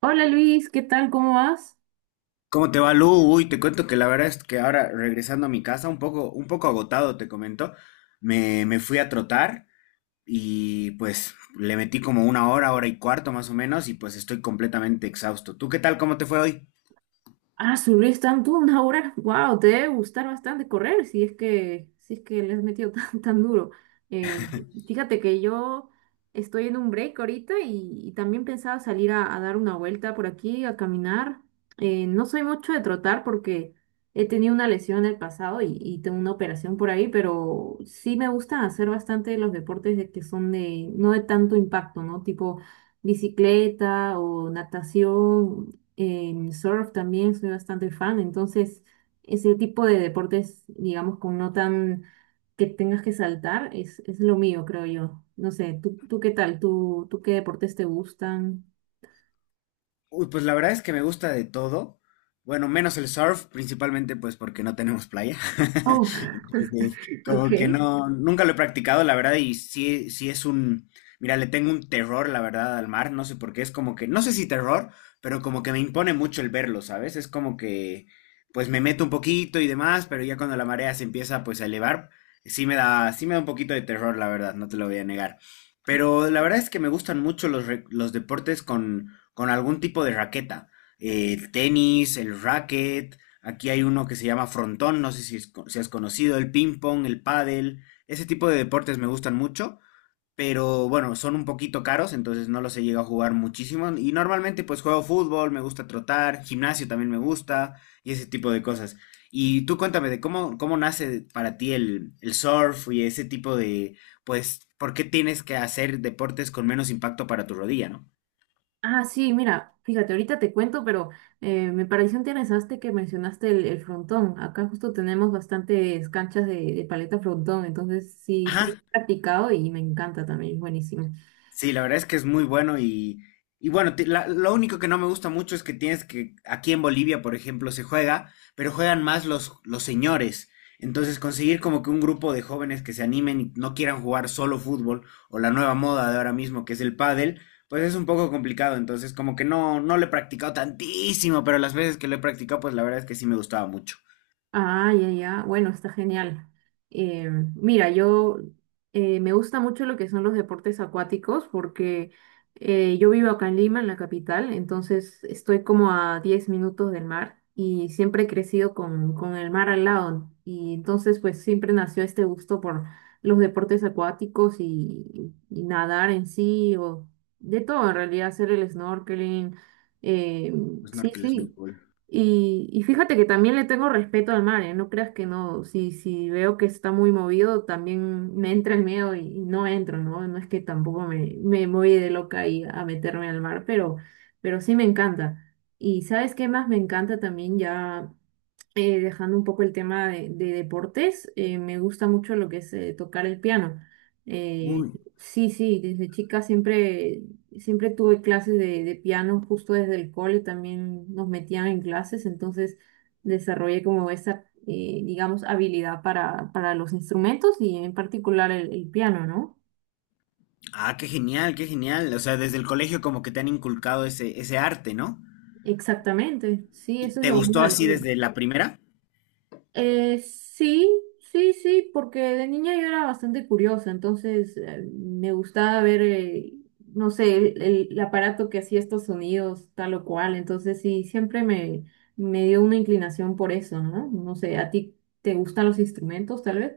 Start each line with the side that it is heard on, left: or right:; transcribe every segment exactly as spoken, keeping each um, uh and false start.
right: Hola Luis, ¿qué tal? ¿Cómo vas?
left: ¿Cómo te va, Lu? Uy, te cuento que la verdad es que ahora regresando a mi casa, un poco, un poco agotado, te comento, me, me fui a trotar y pues le metí como una hora, hora y cuarto más o menos y pues estoy completamente exhausto. ¿Tú qué tal? ¿Cómo te fue hoy?
right: Ah, subir tanto una hora. Wow, te debe gustar bastante correr si es que, si es que le has metido tan, tan duro. Eh, fíjate que yo estoy en un break ahorita y, y también pensaba salir a, a dar una vuelta por aquí, a caminar. Eh, no soy mucho de trotar porque he tenido una lesión en el pasado y, y tengo una operación por ahí, pero sí me gusta hacer bastante los deportes de que son de, no de tanto impacto, ¿no? Tipo bicicleta o natación. En surf también soy bastante fan, entonces ese tipo de deportes, digamos, con no tan que tengas que saltar, es, es lo mío, creo yo. No sé, ¿tú, tú qué tal? ¿Tú, tú qué deportes te gustan?
left: Uy, pues la verdad es que me gusta de todo. Bueno, menos el surf, principalmente pues porque no tenemos playa.
right: Oh,
left: Entonces,
right: ok.
left: como que no, nunca lo he practicado, la verdad, y sí, sí, es un, mira, le tengo un terror, la verdad, al mar, no sé por qué, es como que no sé si terror, pero como que me impone mucho el verlo, ¿sabes? Es como que pues me meto un poquito y demás, pero ya cuando la marea se empieza pues a elevar, sí me da, sí me da un poquito de terror, la verdad, no te lo voy a negar. Pero la verdad es que me gustan mucho los, re- los deportes con con algún tipo de raqueta. Eh, el tenis, el racket, aquí hay uno que se llama frontón, no sé si, es- si has conocido, el ping pong, el pádel, ese tipo de deportes me gustan mucho, pero bueno, son un poquito caros, entonces no los he llegado a jugar muchísimo y normalmente pues juego fútbol, me gusta trotar, gimnasio también me gusta y ese tipo de cosas. Y tú cuéntame de cómo, cómo nace para ti el, el surf y ese tipo de, pues, ¿por qué tienes que hacer deportes con menos impacto para tu rodilla, no?
right: Ah, sí, mira, fíjate, ahorita te cuento, pero eh, me pareció interesante que mencionaste el, el frontón. Acá justo tenemos bastantes canchas de, de paleta frontón, entonces sí, sí,
left: Ajá,
right: he practicado y me encanta también, es buenísimo.
left: sí, la verdad es que es muy bueno y, y bueno, te- la- lo único que no me gusta mucho es que tienes que, aquí en Bolivia, por ejemplo, se juega, pero juegan más los, los señores. Entonces, conseguir como que un grupo de jóvenes que se animen y no quieran jugar solo fútbol o la nueva moda de ahora mismo, que es el pádel, pues es un poco complicado. Entonces, como que no, no lo he practicado tantísimo, pero las veces que lo he practicado, pues la verdad es que sí me gustaba mucho.
right: Ah, ya, ya. Bueno, está genial. Eh, mira, yo eh, me gusta mucho lo que son los deportes acuáticos porque eh, yo vivo acá en Lima, en la capital, entonces estoy como a diez minutos del mar y siempre he crecido con, con el mar al lado. Y entonces pues siempre nació este gusto por los deportes acuáticos y, y nadar en sí o de todo, en realidad hacer el snorkeling. eh,
left: El
right: sí,
left: snorkel es muy
right: sí.
left: cool.
right: Y, y fíjate que también le tengo respeto al mar, ¿eh? No creas que no, si, si veo que está muy movido, también me entra el miedo y, y no entro, ¿no? No es que tampoco me, me voy de loca ahí a meterme al mar, pero, pero sí me encanta. Y ¿sabes qué más me encanta también ya? eh, dejando un poco el tema de, de deportes, eh, me gusta mucho lo que es eh, tocar el piano. Eh,
left: Uy.
right: sí, sí, desde chica siempre, siempre tuve clases de, de piano, justo desde el cole también nos metían en clases, entonces desarrollé como esa, eh, digamos, habilidad para, para los instrumentos y en particular el, el piano, ¿no?
left: Ah, qué genial, qué genial. O sea, desde el colegio como que te han inculcado ese, ese arte, ¿no?
right: Exactamente, sí,
left: ¿Y
right: eso es
left: te, sí,
right: lo bueno
left: gustó
right: del
left: así
right: cole.
left: desde la primera?
right: Eh, sí, sí, sí, porque de niña yo era bastante curiosa, entonces eh, me gustaba ver, eh, no sé, el, el- el aparato que hacía estos sonidos, tal o cual, entonces sí, siempre me, me dio una inclinación por eso, ¿no? No sé, ¿a ti te gustan los instrumentos, tal vez?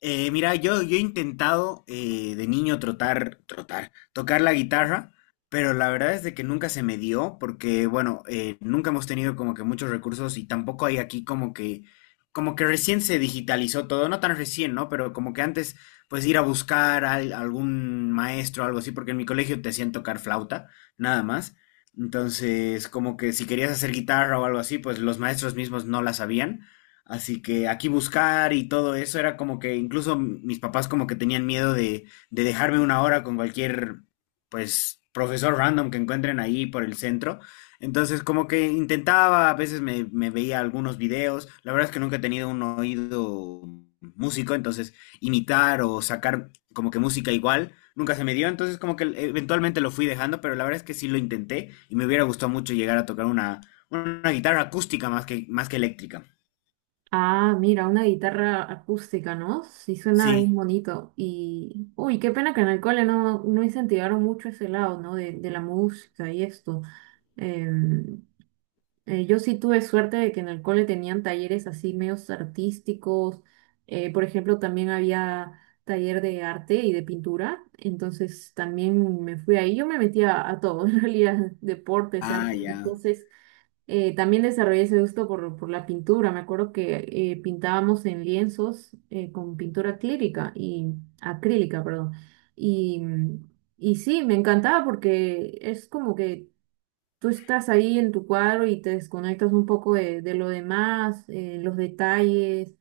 left: Eh, mira, yo, yo he intentado eh, de niño trotar, trotar, tocar la guitarra, pero la verdad es de que nunca se me dio, porque bueno, eh, nunca hemos tenido como que muchos recursos y tampoco hay aquí como que, como que recién se digitalizó todo, no tan recién, ¿no? Pero como que antes, pues ir a buscar a al- algún maestro o algo así, porque en mi colegio te hacían tocar flauta, nada más. Entonces, como que si querías hacer guitarra o algo así, pues los maestros mismos no la sabían. Así que aquí buscar y todo eso era como que incluso mis papás como que tenían miedo de, de dejarme una hora con cualquier, pues, profesor random que encuentren ahí por el centro. Entonces como que intentaba, a veces me, me veía algunos videos. La verdad es que nunca he tenido un oído músico, entonces imitar o sacar como que música igual nunca se me dio. Entonces como que eventualmente lo fui dejando, pero la verdad es que sí lo intenté y me hubiera gustado mucho llegar a tocar una, una guitarra acústica más que, más que eléctrica.
right: Ah, mira, una guitarra acústica, ¿no? Sí, suena bien
left: Sí,
right: bonito. Y, uy, qué pena que en el cole no, no incentivaron mucho ese lado, ¿no? De, de la música y esto. Eh, yo sí tuve suerte de que en el cole tenían talleres así medios artísticos. eh, por ejemplo, también había taller de arte y de pintura. Entonces también me fui ahí. Yo me metía a todo, en realidad, deportes,
left: ah,
right: arte.
left: ya.
right: Entonces eh, también desarrollé ese gusto por, por la pintura. Me acuerdo que eh, pintábamos en lienzos eh, con pintura acrílica y acrílica, perdón. Y, y sí, me encantaba porque es como que tú estás ahí en tu cuadro y te desconectas un poco de, de lo demás, eh, los detalles,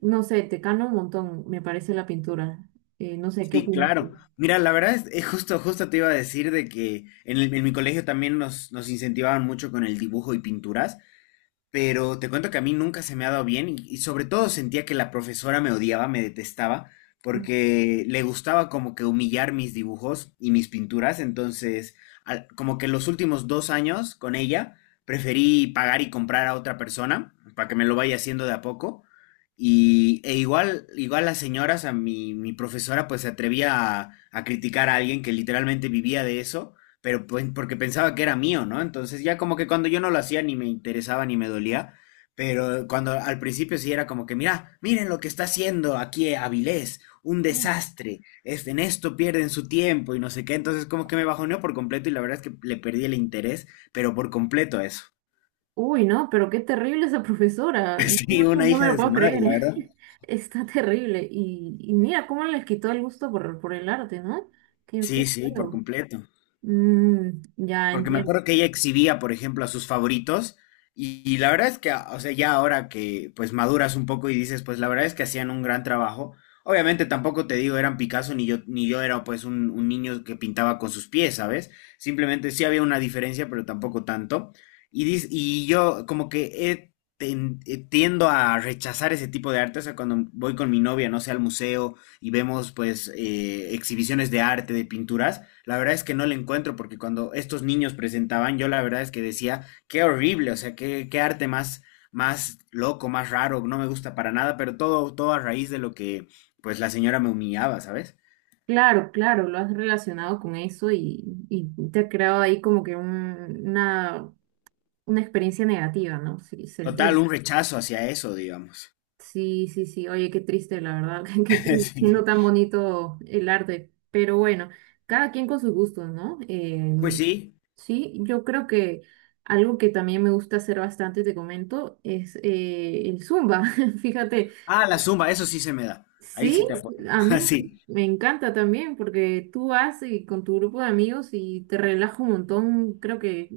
right: no sé, te cambia un montón, me parece la pintura. Eh, no sé, ¿qué
left: Sí,
right: opinas
left: claro.
right: tú?
left: Mira, la verdad es, es justo, justo te iba a decir de que en, el- en mi colegio también nos, nos incentivaban mucho con el dibujo y pinturas. Pero te cuento que a mí nunca se me ha dado bien y, y sobre todo sentía que la profesora me odiaba, me detestaba, porque le gustaba como que humillar mis dibujos y mis pinturas, entonces al- como que los últimos dos años con ella preferí pagar y comprar a otra persona para que me lo vaya haciendo de a poco. Y e igual, igual las señoras, a mi, mi profesora pues se atrevía a, a criticar a alguien que literalmente vivía de eso, pero pues, porque pensaba que era mío, ¿no? Entonces ya como que cuando yo no lo hacía ni me interesaba ni me dolía, pero cuando al principio sí era como que, mira, miren lo que está haciendo aquí Avilés, un
right: Ujú.
left: desastre, este, en esto pierden su tiempo y no sé qué, entonces como que me bajoneó por completo y la verdad es que le perdí el interés, pero por completo a eso.
right: Uy, no, pero qué terrible esa profesora, no,
left: Sí,
right: no-
left: una
right: no me
left: hija
right: lo
left: de su
right: puedo
left: madre,
right: creer,
left: la verdad.
right: está terrible. Y, y mira cómo les quitó el gusto por, por el arte, ¿no? Qué, qué
left: Sí, sí, por
right: feo.
left: completo.
right: Mm, ya
left: Porque me
right: entiendo.
left: acuerdo que ella exhibía, por ejemplo, a sus favoritos. Y, y la verdad es que, o sea, ya ahora que pues maduras un poco y dices, pues la verdad es que hacían un gran trabajo. Obviamente tampoco te digo eran Picasso ni yo, ni yo era pues un, un niño que pintaba con sus pies, ¿sabes? Simplemente sí había una diferencia, pero tampoco tanto. Y, dis- y yo como que he ten- eh, tiendo a rechazar ese tipo de arte. O sea, cuando voy con mi novia, no sé, al museo y vemos pues eh, exhibiciones de arte, de pinturas. La verdad es que no le encuentro porque cuando estos niños presentaban, yo la verdad es que decía, qué horrible, o sea, qué, qué arte más, más loco, más raro, no me gusta para nada, pero todo, todo a raíz de lo que pues la señora me humillaba, ¿sabes?
right: Claro, claro, lo has relacionado con eso y, y te ha creado ahí como que un- una una experiencia negativa, ¿no? Sí, se
left: Total,
right: entiende.
left: un rechazo hacia eso, digamos.
right: Sí, sí, sí. Oye, qué triste, la verdad. Qué pena. No
left: Sí.
right: tan bonito el arte. Pero bueno, cada quien con sus gustos, ¿no?
left: Pues
right: Em,
left: sí.
right: sí, yo creo que algo que también me gusta hacer bastante, te comento, es eh, el Zumba. Fíjate,
left: Ah, la zumba, eso sí se me da. Ahí
right: sí,
left: sí te apoyo.
right: a mí
left: Sí,
right: me encanta también porque tú vas y con tu grupo de amigos y te relajas un montón. Creo que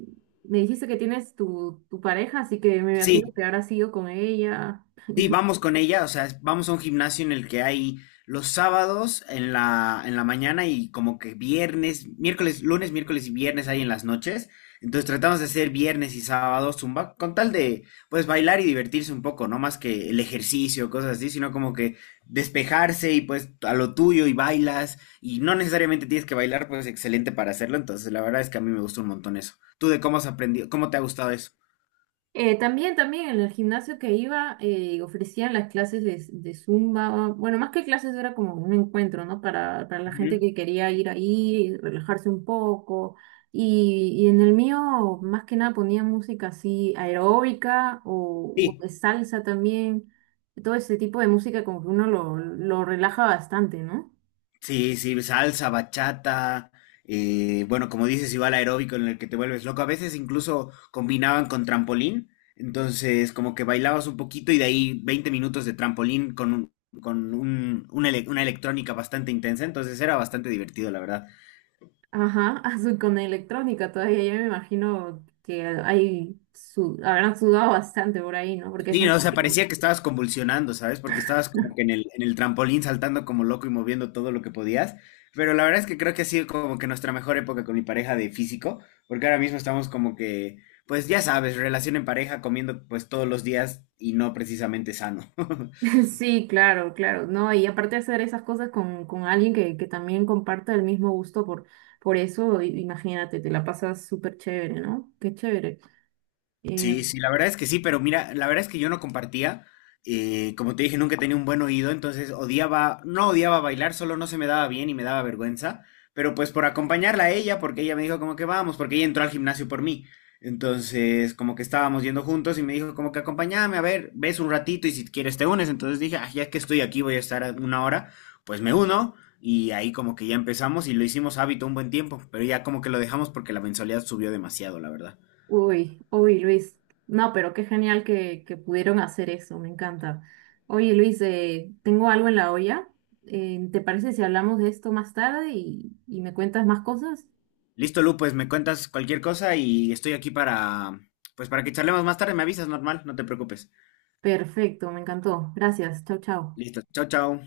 right: me dijiste que tienes tu, tu pareja, así que me imagino
left: sí,
right: que habrás ido con ella.
left: sí, vamos con ella, o sea, vamos a un gimnasio en el que hay los sábados en la, en la mañana y como que viernes, miércoles, lunes, miércoles y viernes hay en las noches. Entonces tratamos de hacer viernes y sábados zumba con tal de pues bailar y divertirse un poco, no más que el ejercicio, cosas así, sino como que despejarse y pues a lo tuyo y bailas y no necesariamente tienes que bailar, pues es excelente para hacerlo. Entonces la verdad es que a mí me gusta un montón eso. ¿Tú de cómo has aprendido, cómo te ha gustado eso?
right: Eh, también, también en el gimnasio que iba eh, ofrecían las clases de, de Zumba, bueno, más que clases era como un encuentro, ¿no? Para, para la gente
left: Ujú.
right: que quería ir ahí, relajarse un poco. Y, y en el mío, más que nada, ponía música así aeróbica o, o
left: Sí.
right: de salsa también. Todo ese tipo de música como que uno lo, lo relaja bastante, ¿no?
left: Sí, sí, salsa, bachata, eh, bueno, como dices, igual aeróbico en el que te vuelves loco. A veces incluso combinaban con trampolín, entonces como que bailabas un poquito y de ahí veinte minutos de trampolín con, un- con un- una, ele- una electrónica bastante intensa, entonces era bastante divertido, la verdad.
right: Ajá, azul con electrónica todavía, yo me imagino que hay, su, habrán sudado bastante por ahí, ¿no? Porque es
left: Sí,
right: una...
left: no, o sea, parecía que estabas convulsionando, ¿sabes? Porque estabas como que en el, en el trampolín saltando como loco y moviendo todo lo que podías. Pero la verdad es que creo que ha sido como que nuestra mejor época con mi pareja de físico, porque ahora mismo estamos como que, pues ya sabes, relación en pareja, comiendo pues todos los días y no precisamente sano.
right: Sí, claro, claro, ¿no? Y aparte de hacer esas cosas con, con alguien que, que también comparta el mismo gusto por, por eso, i- imagínate, te la pasas súper chévere, ¿no? Qué chévere. Eh,
left: Sí, sí, la verdad es que sí, pero mira, la verdad es que yo no compartía. Eh, como te dije, nunca tenía un buen oído, entonces odiaba, no odiaba bailar, solo no se me daba bien y me daba vergüenza. Pero pues por acompañarla a ella, porque ella me dijo como que vamos, porque ella entró al gimnasio por mí. Entonces, como que estábamos yendo juntos y me dijo como que acompáñame, a ver, ves un ratito y si quieres te unes. Entonces dije, ah, ya que estoy aquí, voy a estar a una hora, pues me uno. Y ahí como que ya empezamos y lo hicimos hábito un buen tiempo, pero ya como que lo dejamos porque la mensualidad subió demasiado, la verdad.
right: uy, uy, Luis. No, pero qué genial que, que pudieron hacer eso, me encanta. Oye, Luis, eh, tengo algo en la olla. Eh, ¿te parece si hablamos de esto más tarde y, y me cuentas más cosas?
left: Listo, Lu, pues me cuentas cualquier cosa y estoy aquí para, pues para que charlemos más tarde, me avisas normal, no te preocupes.
right: Perfecto, me encantó. Gracias, chao, chao.
left: Listo, chao, chao.